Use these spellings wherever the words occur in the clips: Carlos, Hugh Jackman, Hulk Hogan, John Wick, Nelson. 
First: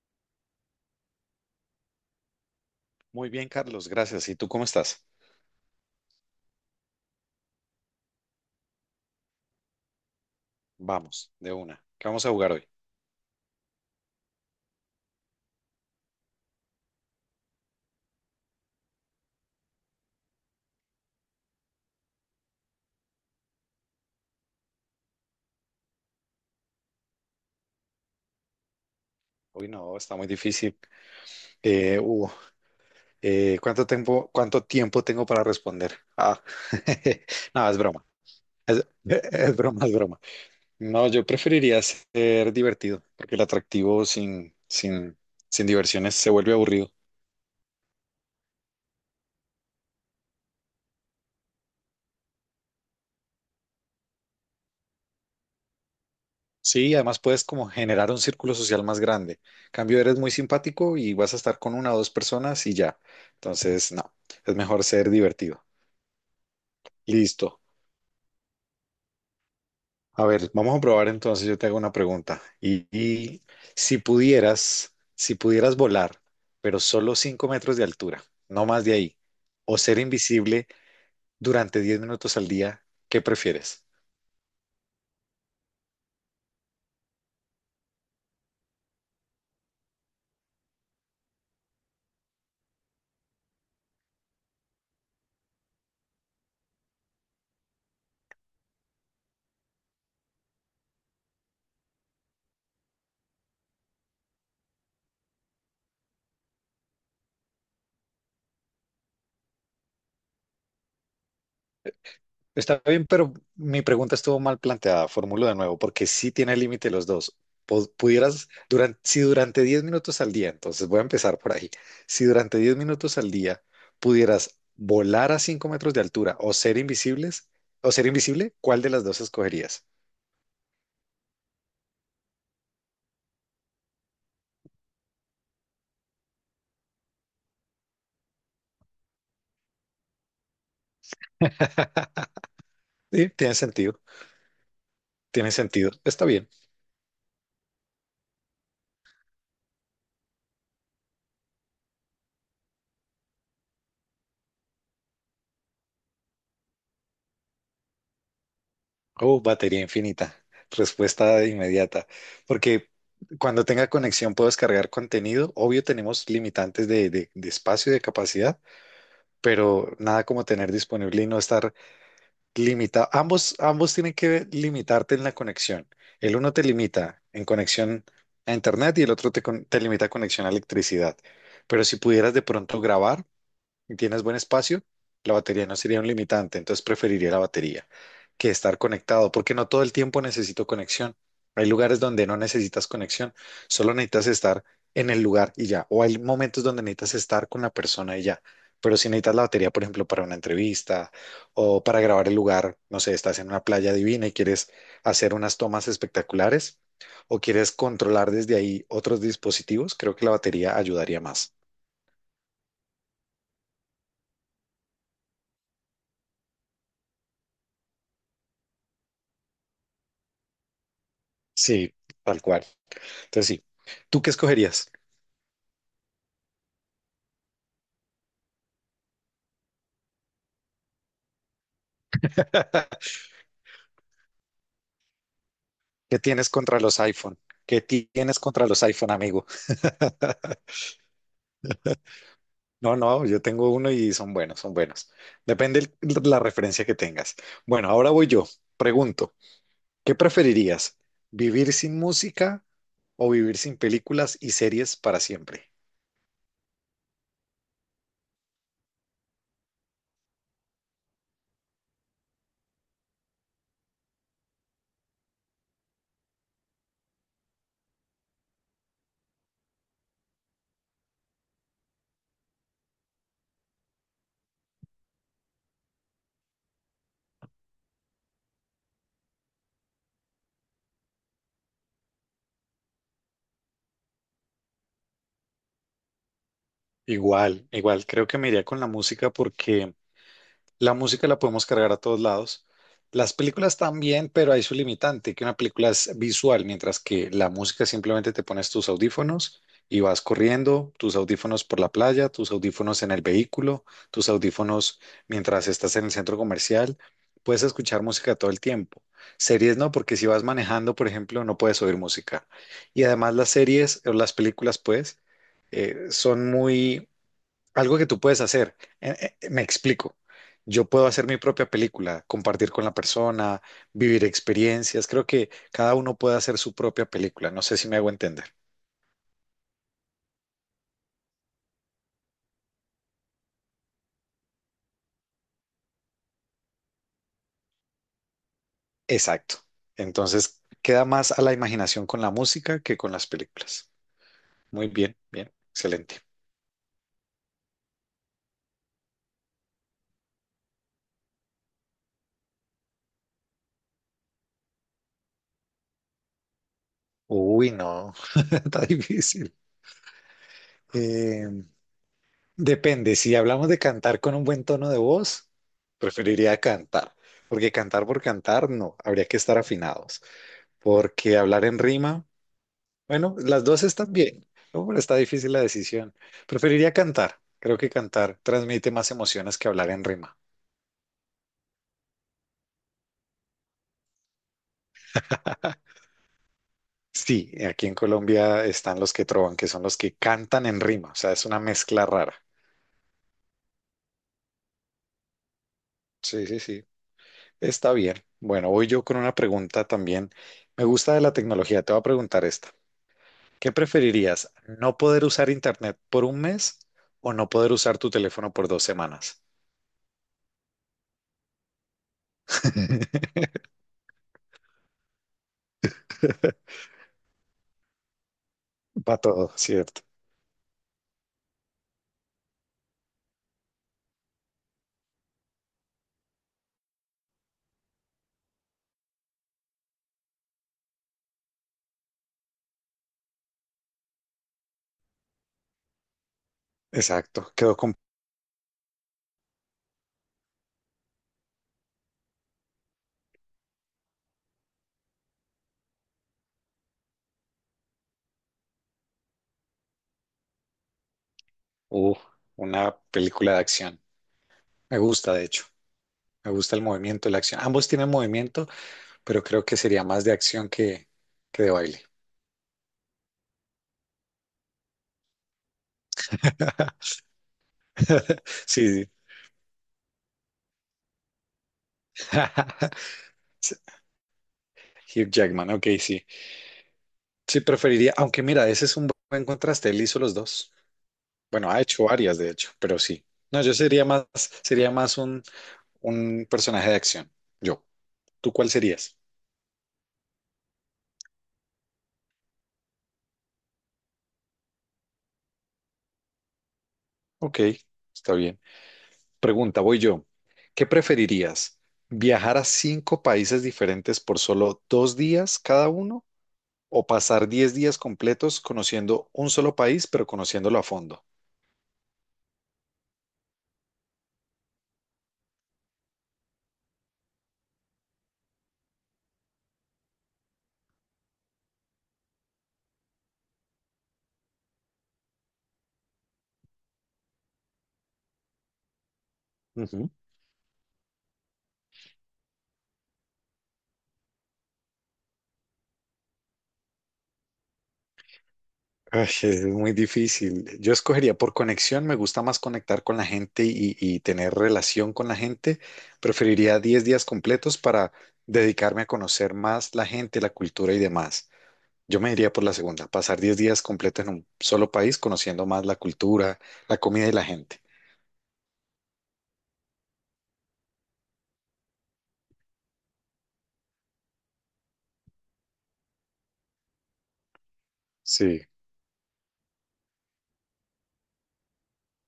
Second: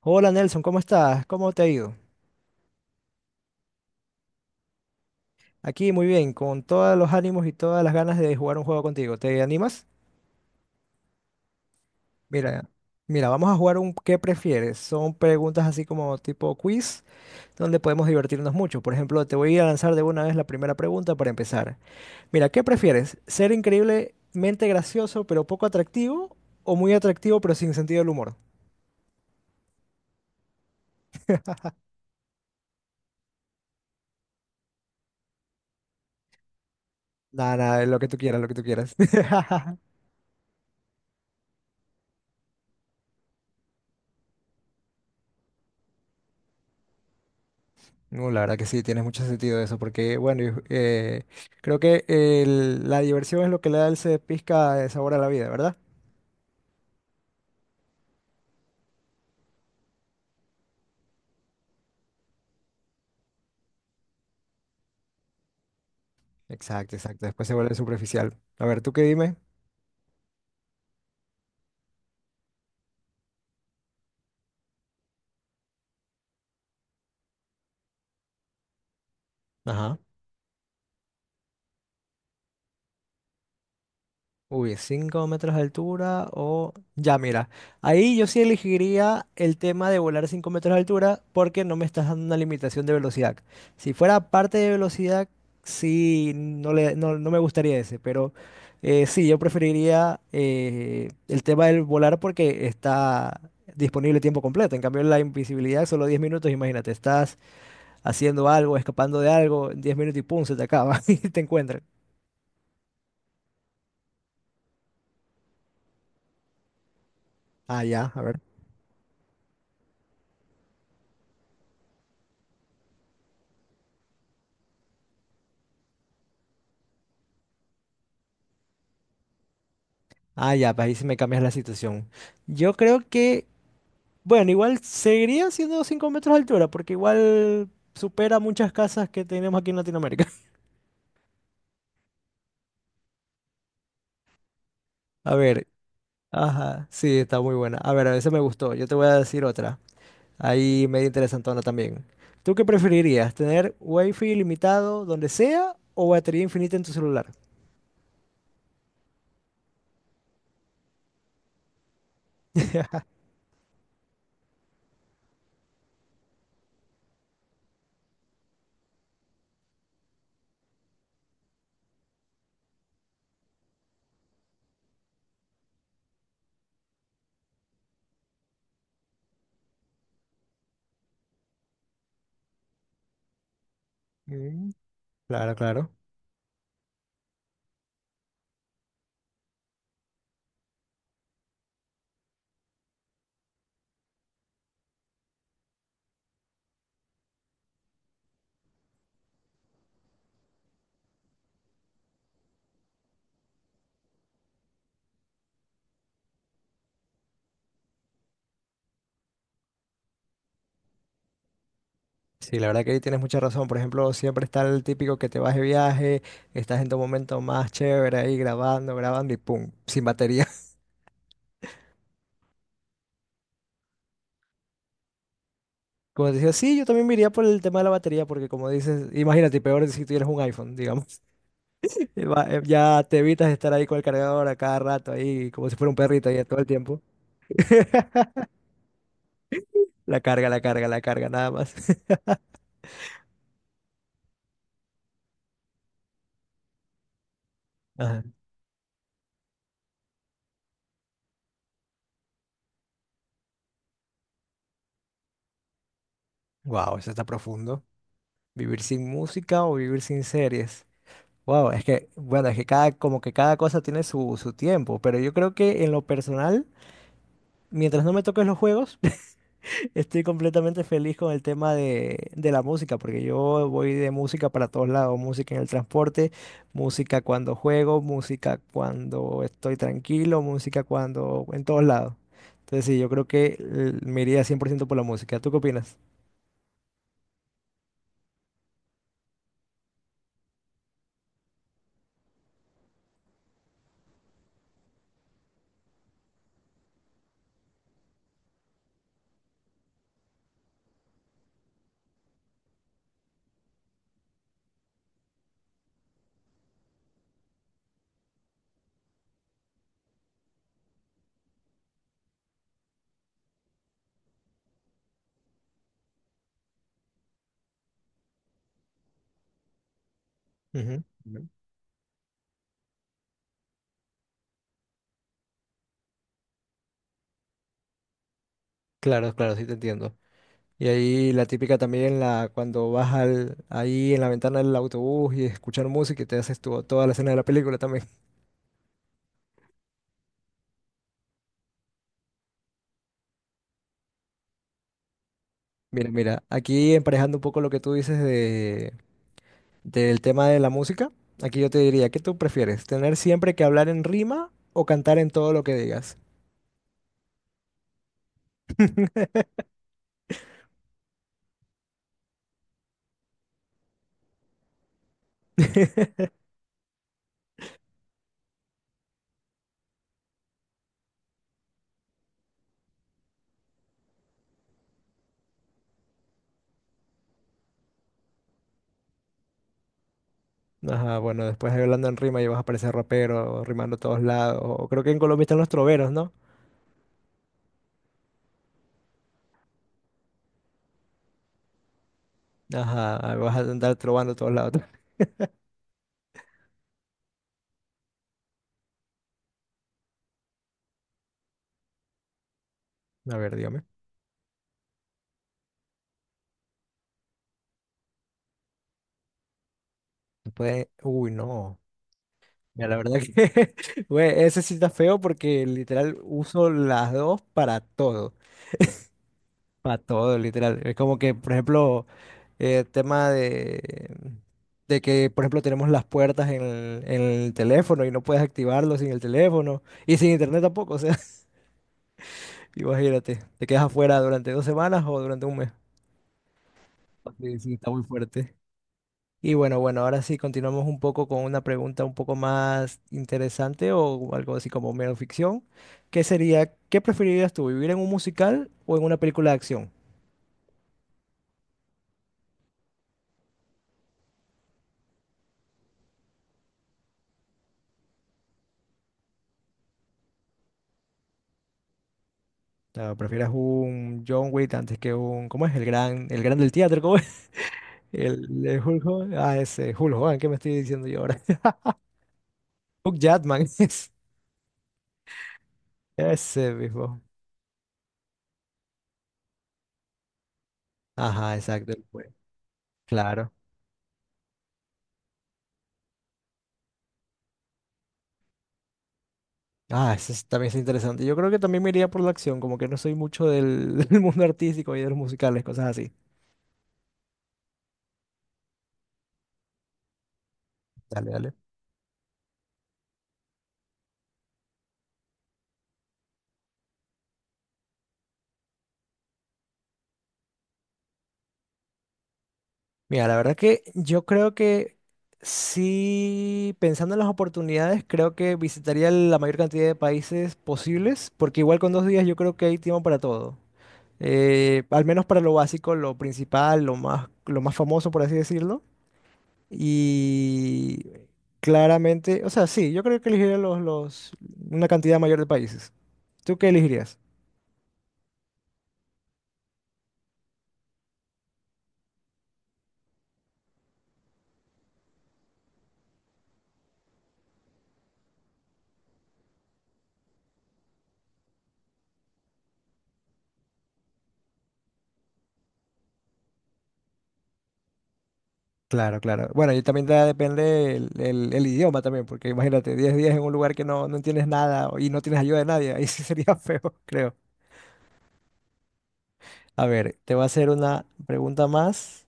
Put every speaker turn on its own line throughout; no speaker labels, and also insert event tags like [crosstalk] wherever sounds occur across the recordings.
Hola Nelson, ¿cómo estás? ¿Cómo te ha ido?
Muy bien, Carlos, gracias. ¿Y tú cómo estás?
Aquí muy bien, con todos los ánimos y todas las ganas de jugar un juego contigo. ¿Te animas?
Vamos, de una. ¿Qué vamos a jugar hoy?
Mira, mira, vamos a jugar un ¿qué prefieres? Son preguntas así como tipo quiz, donde podemos divertirnos mucho. Por ejemplo, te voy a lanzar de una vez la primera pregunta para empezar. Mira, ¿qué prefieres? ¿Ser increíblemente gracioso pero poco atractivo o muy atractivo pero sin sentido del humor?
Hoy no, está muy difícil. Eh, uh, ¿cuánto tiempo tengo para responder? Ah, [laughs]
Nada,
no, es
nada, lo
broma.
que tú quieras, lo que tú
Es,
quieras.
[laughs] es
[laughs]
broma, es broma. No, yo preferiría ser divertido, porque el atractivo sin diversiones se vuelve aburrido.
No, la verdad que sí, tienes mucho sentido eso, porque bueno, yo, creo que la diversión es lo que le da ese pizca de sabor a la vida, ¿verdad?
Sí, además puedes como generar un círculo social más grande. Cambio, eres muy simpático y vas a estar con una o dos personas y ya. Entonces, no, es mejor ser divertido.
Exacto, exacto. Después se
Listo.
vuelve superficial. A ver, ¿tú qué dime?
A ver, vamos a probar entonces, yo te hago una pregunta. Y si pudieras volar, pero solo 5 metros de altura, no más de ahí, o
Ajá.
ser invisible durante 10 minutos al día, ¿qué prefieres?
Uy, 5 metros de altura o ya, mira, ahí yo sí elegiría el tema de volar 5 metros de altura porque no me estás dando una limitación de velocidad. Si fuera parte de velocidad, sí, no, no, no me gustaría ese, pero sí, yo preferiría el tema del volar porque está disponible tiempo completo. En cambio, la invisibilidad, solo 10 minutos, imagínate, estás haciendo algo, escapando de algo, 10 minutos y pum, se te acaba [laughs] y te encuentran.
Está bien, pero mi pregunta estuvo mal planteada. Formulo de nuevo, porque sí tiene límite los dos.
Ah,
Po-
ya, a ver.
Pudieras, durante, si durante 10 minutos al día, entonces voy a empezar por ahí. Si durante 10 minutos al día pudieras volar a 5 metros de altura o ser invisible, ¿cuál de las dos escogerías?
Ah, ya, pues ahí sí me cambias la situación. Yo creo que, bueno, igual seguiría siendo 5 metros de altura, porque igual supera muchas casas que tenemos aquí en Latinoamérica. [laughs]
Sí, tiene sentido,
A
tiene
ver,
sentido. Está bien.
ajá, sí, está muy buena. A ver, a veces me gustó. Yo te voy a decir otra. Ahí medio interesantona también. ¿Tú qué preferirías? ¿Tener wifi ilimitado donde sea o batería infinita en tu celular?
Oh, batería infinita. Respuesta inmediata. Porque
[laughs]
cuando tenga conexión puedo descargar contenido. Obvio, tenemos limitantes de espacio y de capacidad, pero nada como tener disponible y no estar limitado. Ambos tienen que limitarte en la conexión. El uno te limita en conexión a internet y el otro te limita a conexión a electricidad. Pero si pudieras de pronto grabar, y tienes buen
Mm.
espacio, la
Claro,
batería no
claro.
sería un limitante, entonces preferiría la batería que estar conectado, porque no todo el tiempo necesito conexión. Hay lugares donde no necesitas conexión, solo necesitas estar en el lugar y ya, o hay momentos donde necesitas estar con la persona y ya. Pero si necesitas la batería, por ejemplo, para una entrevista o para grabar el lugar, no sé, estás en una playa divina y quieres hacer unas tomas espectaculares o quieres controlar desde ahí otros dispositivos, creo que la batería ayudaría más.
Sí, la verdad que ahí tienes mucha razón. Por ejemplo, siempre está el típico que te vas de viaje, estás en tu momento más chévere ahí grabando, grabando y pum, sin batería. [laughs]
Sí, tal cual. Entonces sí. ¿Tú qué escogerías?
Como te decía, sí, yo también me iría por el tema de la batería, porque como dices, imagínate, peor si tuvieras un iPhone, digamos. [laughs] Ya
[laughs]
te evitas estar ahí con el cargador a cada rato, ahí como si fuera un
¿Qué
perrito ahí
tienes
todo el
contra los
tiempo.
iPhone? ¿Qué ti-
[laughs]
tienes contra los iPhone, amigo?
La carga, la
[laughs]
carga, la carga, nada más. [laughs]
No, no, yo tengo uno y son buenos, son buenos. Depende la referencia que tengas. Bueno, ahora
Ajá.
voy yo. Pregunto, ¿qué preferirías? ¿Vivir sin música o vivir sin películas y series para siempre?
Wow, eso está profundo. ¿Vivir sin música o vivir sin series? Wow, es que, bueno, es que cada, como que cada cosa tiene su tiempo, pero yo creo que en lo personal, mientras no me toques los juegos, [laughs] estoy completamente feliz con el tema de la música, porque yo voy de música para todos lados, música en el transporte, música cuando juego, música cuando estoy tranquilo, música cuando, en todos lados. Entonces sí, yo creo que me iría 100% por la música. ¿Tú qué opinas?
Igual, igual, creo que me iría con la música, porque la música la podemos cargar a todos lados. Las películas también, pero hay su limitante, que una película es visual, mientras que la música simplemente te pones tus audífonos y vas corriendo, tus audífonos por la playa, tus audífonos en el vehículo, tus audífonos mientras estás en el centro comercial. Puedes escuchar música todo el tiempo. Series no, porque si vas manejando, por ejemplo, no puedes oír música. Y además las series o las películas, pues, son muy algo que tú puedes hacer. Me explico. Yo
Ujú.
puedo hacer mi
Ujú.
propia película, compartir con la persona, vivir experiencias. Creo que cada uno puede hacer su propia película. No sé si me hago entender.
Claro, claro, sí te entiendo. Y ahí la típica también, cuando vas ahí en la ventana del autobús y escuchar música y te haces toda la escena de la película también. [laughs]
Exacto. Entonces, queda más a la imaginación con la música que con las películas. Muy bien, bien,
Mira,
excelente.
mira, aquí emparejando un poco lo que tú dices de, del tema de la música, aquí yo te diría, ¿qué tú prefieres? ¿Tener siempre que hablar en rima o cantar en todo lo que digas?
Uy, no, [laughs] está difícil.
[laughs]
Eh, Depende, si hablamos de cantar con un buen tono de voz, preferiría cantar, porque cantar por cantar, no, habría que estar afinados. Porque hablar en rima, bueno, las dos están bien, ¿no? Pero está difícil la decisión. Preferiría cantar. Creo que cantar transmite más emociones que hablar en rima.
Ajá, bueno, después hablando en rima y vas a parecer rapero, rimando a todos lados. O creo que en Colombia están los
[laughs]
troveros, ¿no?
Sí, aquí en Colombia están los que trovan, que son los que cantan en rima. O sea, es una mezcla rara.
Ajá, vas a andar trovando a todos lados. [laughs]
Sí, sí, sí. Está bien. Bueno, voy yo con una pregunta también. Me gusta de la tecnología. Te voy a preguntar esta.
A ver,
¿Qué
dígame.
preferirías? ¿No poder usar internet por un mes o no poder usar tu teléfono por 2 semanas?
Uy, no. Mira, la verdad que,
[laughs]
[laughs] güey, ese sí está feo porque literal uso las dos
Para todo,
para
¿cierto?
todo, literal. Es como que, por ejemplo, tema de, que, por ejemplo, tenemos las puertas en el teléfono y no puedes activarlo sin el teléfono y sin internet tampoco, o sea, [laughs] imagínate, te quedas afuera durante 2 semanas o durante un mes.
Exacto,
Sí, sí,
quedó
está
con.
muy fuerte. Y bueno, bueno, ahora sí continuamos un poco con una pregunta un poco más interesante o algo así como mero ficción, que sería, ¿qué preferirías tú, vivir en un musical o en una película de acción?
Uh, una película de acción. Me gusta, de hecho, me gusta el movimiento, la acción. Ambos tienen movimiento, pero creo que sería más de acción que de baile.
O sea, ¿prefieres un John Wick antes que un, ¿cómo es? El gran del teatro, ¿cómo
[laughs]
es? [laughs] El
Sí,
Hulk
sí.
Hogan, ah, ese, Hulk Hogan, ¿qué me estoy diciendo yo ahora?
[laughs]
[laughs] Hugh Jackman, [laughs]
Hugh Jackman, ok, sí.
ese mismo.
Sí, preferiría, aunque mira, ese es un buen contraste, él hizo los dos.
Ajá,
Bueno, ha
exacto, el
hecho
juez.
varias, de hecho, pero sí.
Claro.
No, yo sería más un personaje de acción. Yo. ¿Tú cuál serías?
Ah, también es interesante. Yo creo que también me iría por la acción, como que no soy mucho del, [laughs] del mundo artístico y de los musicales, cosas así.
Ok, está bien. Pregunta, voy yo. ¿Qué
Dale, dale.
preferirías? ¿Viajar a cinco países diferentes por solo 2 días cada uno o pasar 10 días completos conociendo un solo país, pero conociéndolo a fondo?
Mira, la verdad que yo creo que sí, pensando en las oportunidades, creo que visitaría la mayor cantidad de países posibles, porque igual con 2 días yo creo que hay tiempo para todo. Al menos para lo básico, lo principal, lo más famoso, por así decirlo.
Ujú.
Y claramente, o sea, sí, yo creo que elegiría una cantidad mayor de países. ¿Tú qué elegirías?
Ay, es muy difícil. Yo escogería por conexión, me gusta más conectar con la gente y tener relación con la gente. Preferiría 10 días completos para dedicarme a conocer más la gente, la cultura y demás. Yo me iría por la segunda, pasar 10 días completos en un solo país conociendo más la cultura, la comida y la gente.
Claro, claro. Bueno, y también depende el idioma también, porque imagínate, 10 días en un lugar que no, no entiendes nada y no tienes ayuda de nadie, ahí sí sería [laughs] feo, creo.
Sí,
A ver, te voy a hacer una pregunta más.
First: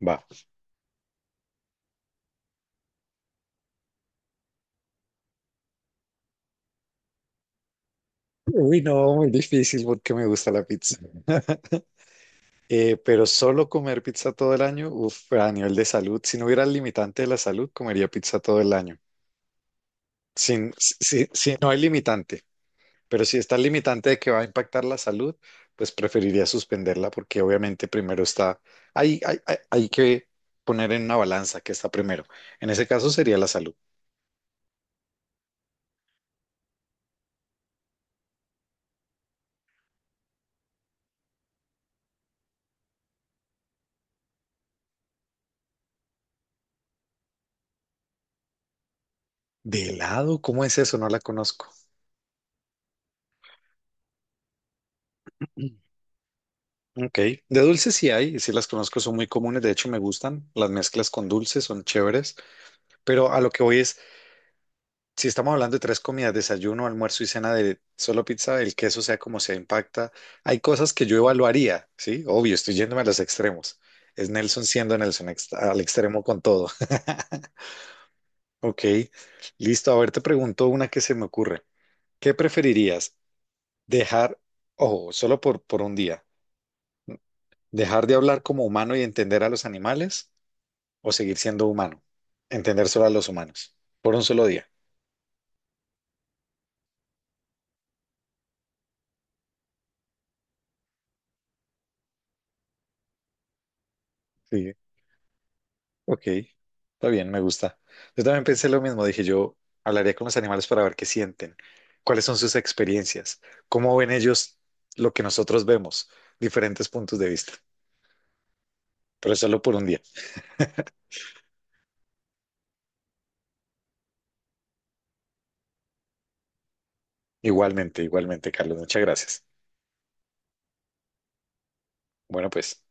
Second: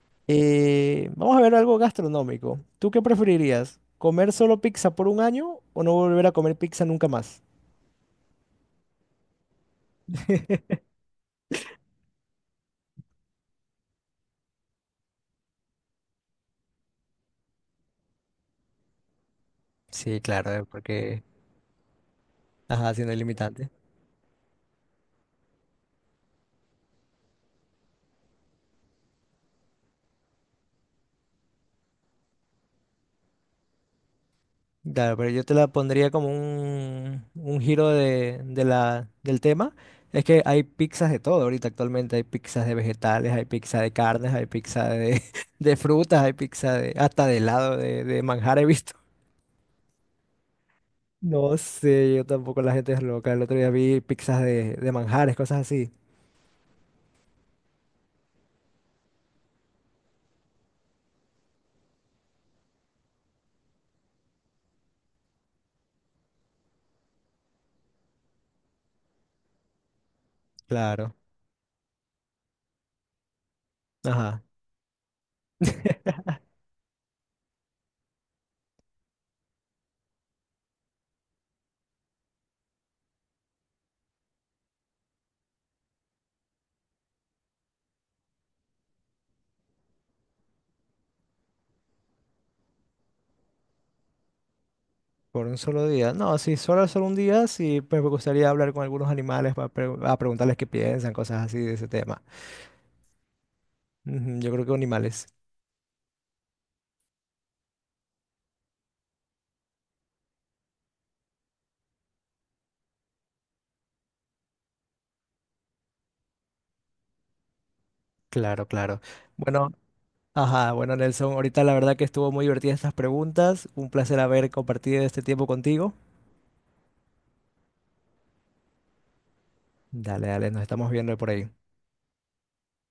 va.
Vamos a ver algo gastronómico. ¿Tú qué preferirías? ¿Comer solo pizza por un año o no volver a comer pizza nunca más?
Uy, no, muy difícil porque me gusta la
[laughs]
pizza. Pero solo comer pizza todo el año, uf, a nivel de salud, si no hubiera el limitante de la salud, comería pizza todo el año.
Sí, claro,
Sin, si, si no hay limitante,
Ajá, siendo
pero si está el
limitante.
limitante de que va a impactar la salud, pues preferiría suspenderla porque obviamente primero está, hay que poner en una balanza que está primero. En ese caso sería la salud.
Claro, pero yo te la pondría como un giro de, del tema. Es que hay pizzas de todo ahorita actualmente. Hay pizzas de vegetales, hay pizza de carnes, hay pizza de, [laughs] de frutas, hay pizza de, hasta de helado, de manjar he visto. [laughs]
¿De helado? ¿Cómo es eso? No la
No
conozco.
sé, yo tampoco, la gente es loca. El otro día vi pizzas de manjares, cosas
Mm.
así.
Ok, de dulces sí hay, y sí las conozco, son muy comunes, de hecho me gustan, las mezclas con dulces son chéveres, pero a lo que voy es, si estamos hablando de tres comidas, desayuno, almuerzo y cena de solo pizza, el queso sea como sea impacta, hay cosas que
Claro.
yo evaluaría, ¿sí? Obvio, estoy yéndome a los extremos. Es
Ajá.
Nelson siendo Nelson al extremo
[laughs]
con todo. [laughs] Ok, listo. A ver, te pregunto una que se me ocurre. ¿Qué preferirías? Dejar, ojo, solo por un día, dejar de hablar como humano y entender a los animales o seguir siendo humano, entender solo a los humanos, por un solo día.
Por un solo día. No, sí, solo, solo un día, sí, pues me gustaría hablar con algunos animales para a preguntarles qué piensan, cosas así de ese tema. Ujú. Yo creo que
Sí.
animales.
Ok, está bien, me gusta. Yo también pensé lo mismo, dije yo hablaría con los animales para ver qué sienten, cuáles son sus experiencias, cómo ven ellos lo que nosotros vemos, diferentes puntos de vista.
Claro, claro.
Pero solo
Bueno,
por un día.
ajá, bueno, Nelson, ahorita la verdad que estuvo muy divertida estas preguntas. Un placer haber compartido este tiempo contigo.
Igualmente, igualmente, Carlos, muchas gracias.
Dale, dale, nos estamos viendo por ahí.
Bueno, pues.